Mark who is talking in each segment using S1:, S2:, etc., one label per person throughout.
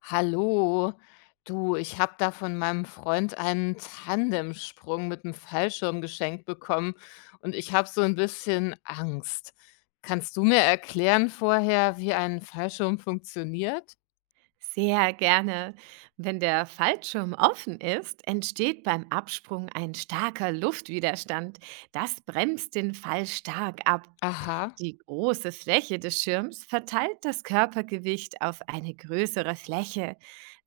S1: Hallo, du, ich habe da von meinem Freund einen Tandemsprung mit einem Fallschirm geschenkt bekommen und ich habe so ein bisschen Angst. Kannst du mir erklären vorher, wie ein Fallschirm funktioniert?
S2: Sehr gerne. Wenn der Fallschirm offen ist, entsteht beim Absprung ein starker Luftwiderstand. Das bremst den Fall stark ab.
S1: Aha,
S2: Die große Fläche des Schirms verteilt das Körpergewicht auf eine größere Fläche.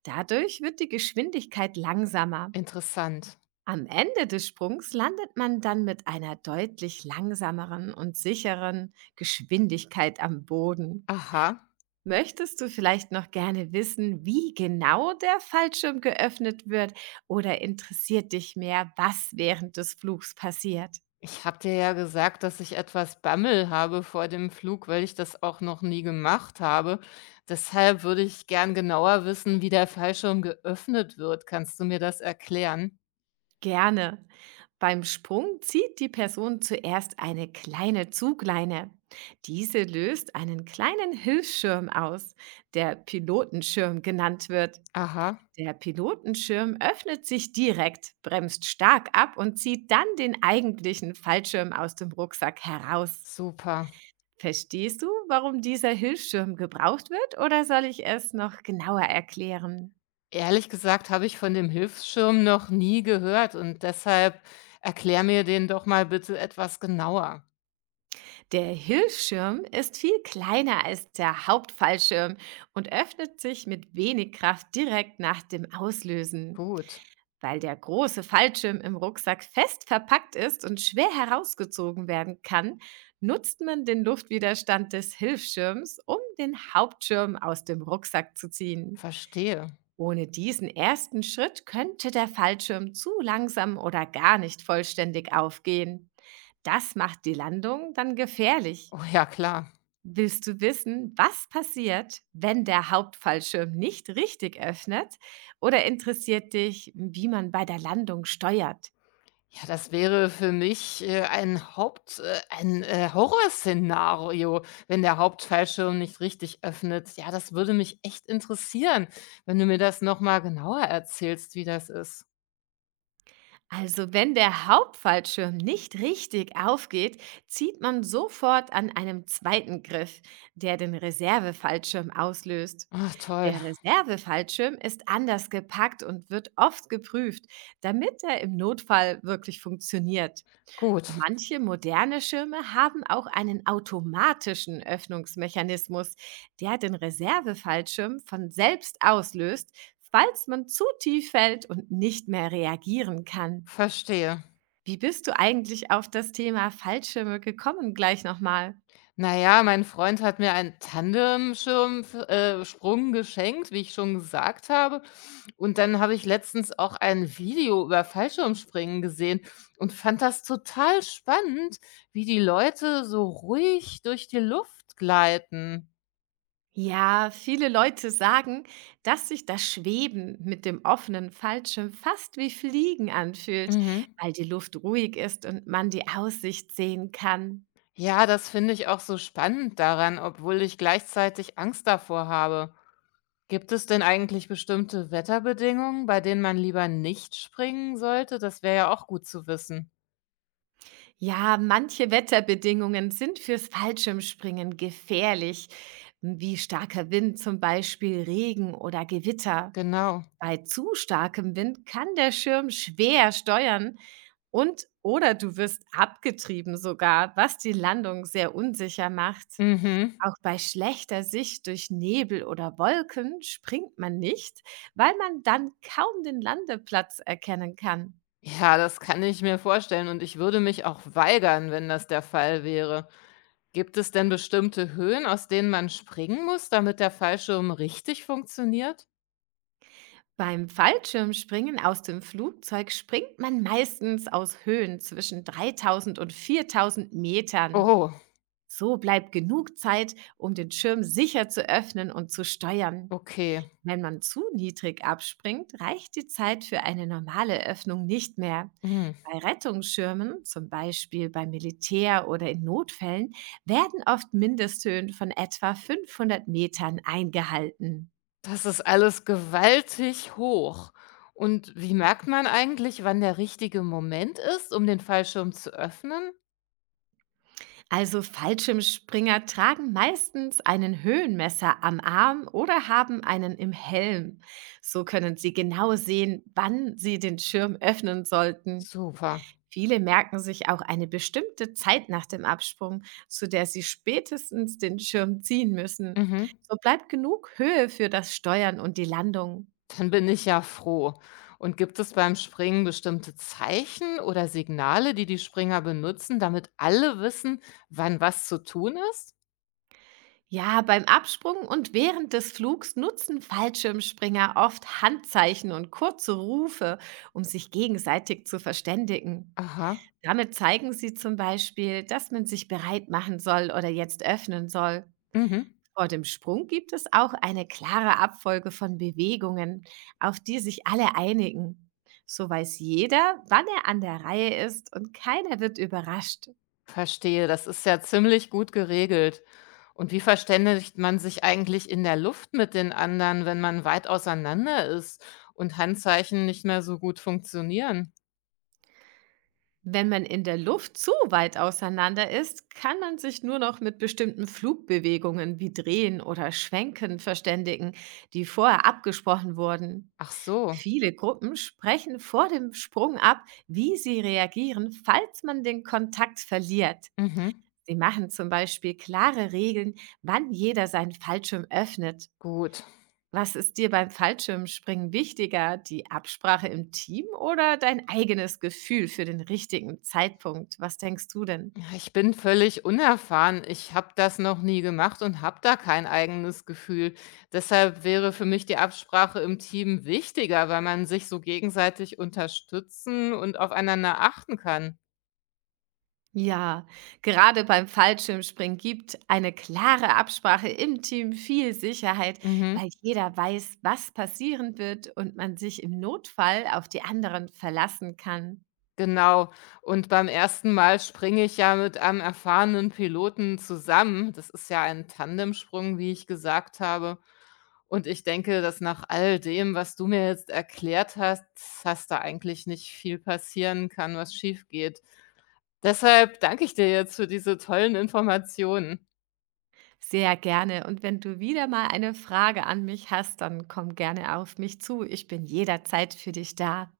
S2: Dadurch wird die Geschwindigkeit langsamer.
S1: interessant.
S2: Am Ende des Sprungs landet man dann mit einer deutlich langsameren und sicheren Geschwindigkeit am Boden.
S1: Aha,
S2: Möchtest du vielleicht noch gerne wissen, wie genau der Fallschirm geöffnet wird, oder interessiert dich mehr, was während des Flugs passiert?
S1: ich habe dir ja gesagt, dass ich etwas Bammel habe vor dem Flug, weil ich das auch noch nie gemacht habe. Deshalb würde ich gern genauer wissen, wie der Fallschirm geöffnet wird. Kannst du mir das erklären?
S2: Gerne. Beim Sprung zieht die Person zuerst eine kleine Zugleine. Diese löst einen kleinen Hilfsschirm aus, der Pilotenschirm genannt wird.
S1: Aha.
S2: Der Pilotenschirm öffnet sich direkt, bremst stark ab und zieht dann den eigentlichen Fallschirm aus dem Rucksack heraus.
S1: Super.
S2: Verstehst du, warum dieser Hilfsschirm gebraucht wird, oder soll ich es noch genauer erklären?
S1: Ehrlich gesagt habe ich von dem Hilfsschirm noch nie gehört und deshalb erklär mir den doch mal bitte etwas genauer.
S2: Der Hilfsschirm ist viel kleiner als der Hauptfallschirm und öffnet sich mit wenig Kraft direkt nach dem Auslösen.
S1: Gut,
S2: Weil der große Fallschirm im Rucksack fest verpackt ist und schwer herausgezogen werden kann, nutzt man den Luftwiderstand des Hilfsschirms, um den Hauptschirm aus dem Rucksack zu ziehen.
S1: verstehe.
S2: Ohne diesen ersten Schritt könnte der Fallschirm zu langsam oder gar nicht vollständig aufgehen. Das macht die Landung dann gefährlich.
S1: Oh ja, klar.
S2: Willst du wissen, was passiert, wenn der Hauptfallschirm nicht richtig öffnet? Oder interessiert dich, wie man bei der Landung steuert?
S1: Ja, das wäre für mich ein ein Horrorszenario, wenn der Hauptfallschirm nicht richtig öffnet. Ja, das würde mich echt interessieren, wenn du mir das noch mal genauer erzählst, wie das ist.
S2: Also wenn der Hauptfallschirm nicht richtig aufgeht, zieht man sofort an einem zweiten Griff, der den Reservefallschirm auslöst.
S1: Ah, toll.
S2: Der Reservefallschirm ist anders gepackt und wird oft geprüft, damit er im Notfall wirklich funktioniert.
S1: Gut,
S2: Manche moderne Schirme haben auch einen automatischen Öffnungsmechanismus, der den Reservefallschirm von selbst auslöst, falls man zu tief fällt und nicht mehr reagieren kann.
S1: verstehe.
S2: Wie bist du eigentlich auf das Thema Fallschirme gekommen? Gleich nochmal.
S1: Na ja, mein Freund hat mir einen Tandemschirm f Sprung geschenkt, wie ich schon gesagt habe. Und dann habe ich letztens auch ein Video über Fallschirmspringen gesehen und fand das total spannend, wie die Leute so ruhig durch die Luft gleiten.
S2: Ja, viele Leute sagen, dass sich das Schweben mit dem offenen Fallschirm fast wie Fliegen anfühlt,
S1: Mhm.
S2: weil die Luft ruhig ist und man die Aussicht sehen kann.
S1: Ja, das finde ich auch so spannend daran, obwohl ich gleichzeitig Angst davor habe. Gibt es denn eigentlich bestimmte Wetterbedingungen, bei denen man lieber nicht springen sollte? Das wäre ja auch gut zu wissen.
S2: Ja, manche Wetterbedingungen sind fürs Fallschirmspringen gefährlich, wie starker Wind zum Beispiel, Regen oder Gewitter.
S1: Genau.
S2: Bei zu starkem Wind kann der Schirm schwer steuern und oder du wirst abgetrieben sogar, was die Landung sehr unsicher macht.
S1: Mhm.
S2: Auch bei schlechter Sicht durch Nebel oder Wolken springt man nicht, weil man dann kaum den Landeplatz erkennen kann.
S1: Ja, das kann ich mir vorstellen und ich würde mich auch weigern, wenn das der Fall wäre. Gibt es denn bestimmte Höhen, aus denen man springen muss, damit der Fallschirm richtig funktioniert?
S2: Beim Fallschirmspringen aus dem Flugzeug springt man meistens aus Höhen zwischen 3000 und 4000 Metern.
S1: Oh,
S2: So bleibt genug Zeit, um den Schirm sicher zu öffnen und zu steuern.
S1: okay.
S2: Wenn man zu niedrig abspringt, reicht die Zeit für eine normale Öffnung nicht mehr.
S1: Mhm.
S2: Bei Rettungsschirmen, zum Beispiel beim Militär oder in Notfällen, werden oft Mindesthöhen von etwa 500 Metern eingehalten.
S1: Das ist alles gewaltig hoch. Und wie merkt man eigentlich, wann der richtige Moment ist, um den Fallschirm zu öffnen?
S2: Also Fallschirmspringer tragen meistens einen Höhenmesser am Arm oder haben einen im Helm. So können sie genau sehen, wann sie den Schirm öffnen sollten.
S1: Super.
S2: Viele merken sich auch eine bestimmte Zeit nach dem Absprung, zu der sie spätestens den Schirm ziehen müssen.
S1: Mhm.
S2: So bleibt genug Höhe für das Steuern und die Landung.
S1: Dann bin ich ja froh. Und gibt es beim Springen bestimmte Zeichen oder Signale, die die Springer benutzen, damit alle wissen, wann was zu tun ist?
S2: Ja, beim Absprung und während des Flugs nutzen Fallschirmspringer oft Handzeichen und kurze Rufe, um sich gegenseitig zu verständigen.
S1: Aha,
S2: Damit zeigen sie zum Beispiel, dass man sich bereit machen soll oder jetzt öffnen soll.
S1: mhm.
S2: Vor dem Sprung gibt es auch eine klare Abfolge von Bewegungen, auf die sich alle einigen. So weiß jeder, wann er an der Reihe ist und keiner wird überrascht.
S1: Verstehe. Das ist ja ziemlich gut geregelt. Und wie verständigt man sich eigentlich in der Luft mit den anderen, wenn man weit auseinander ist und Handzeichen nicht mehr so gut funktionieren?
S2: Wenn man in der Luft zu weit auseinander ist, kann man sich nur noch mit bestimmten Flugbewegungen wie Drehen oder Schwenken verständigen, die vorher abgesprochen wurden.
S1: Ach so,
S2: Viele Gruppen sprechen vor dem Sprung ab, wie sie reagieren, falls man den Kontakt verliert.
S1: mhm.
S2: Sie machen zum Beispiel klare Regeln, wann jeder seinen Fallschirm öffnet.
S1: Gut.
S2: Was ist dir beim Fallschirmspringen wichtiger, die Absprache im Team oder dein eigenes Gefühl für den richtigen Zeitpunkt? Was denkst du denn?
S1: Ja, ich bin völlig unerfahren. Ich habe das noch nie gemacht und habe da kein eigenes Gefühl. Deshalb wäre für mich die Absprache im Team wichtiger, weil man sich so gegenseitig unterstützen und aufeinander achten kann.
S2: Ja, gerade beim Fallschirmspringen gibt eine klare Absprache im Team viel Sicherheit,
S1: Mhm.
S2: weil jeder weiß, was passieren wird und man sich im Notfall auf die anderen verlassen kann.
S1: Genau. Und beim ersten Mal springe ich ja mit einem erfahrenen Piloten zusammen. Das ist ja ein Tandemsprung, wie ich gesagt habe. Und ich denke, dass nach all dem, was du mir jetzt erklärt hast, dass da eigentlich nicht viel passieren kann, was schief geht. Deshalb danke ich dir jetzt für diese tollen Informationen.
S2: Sehr gerne. Und wenn du wieder mal eine Frage an mich hast, dann komm gerne auf mich zu. Ich bin jederzeit für dich da.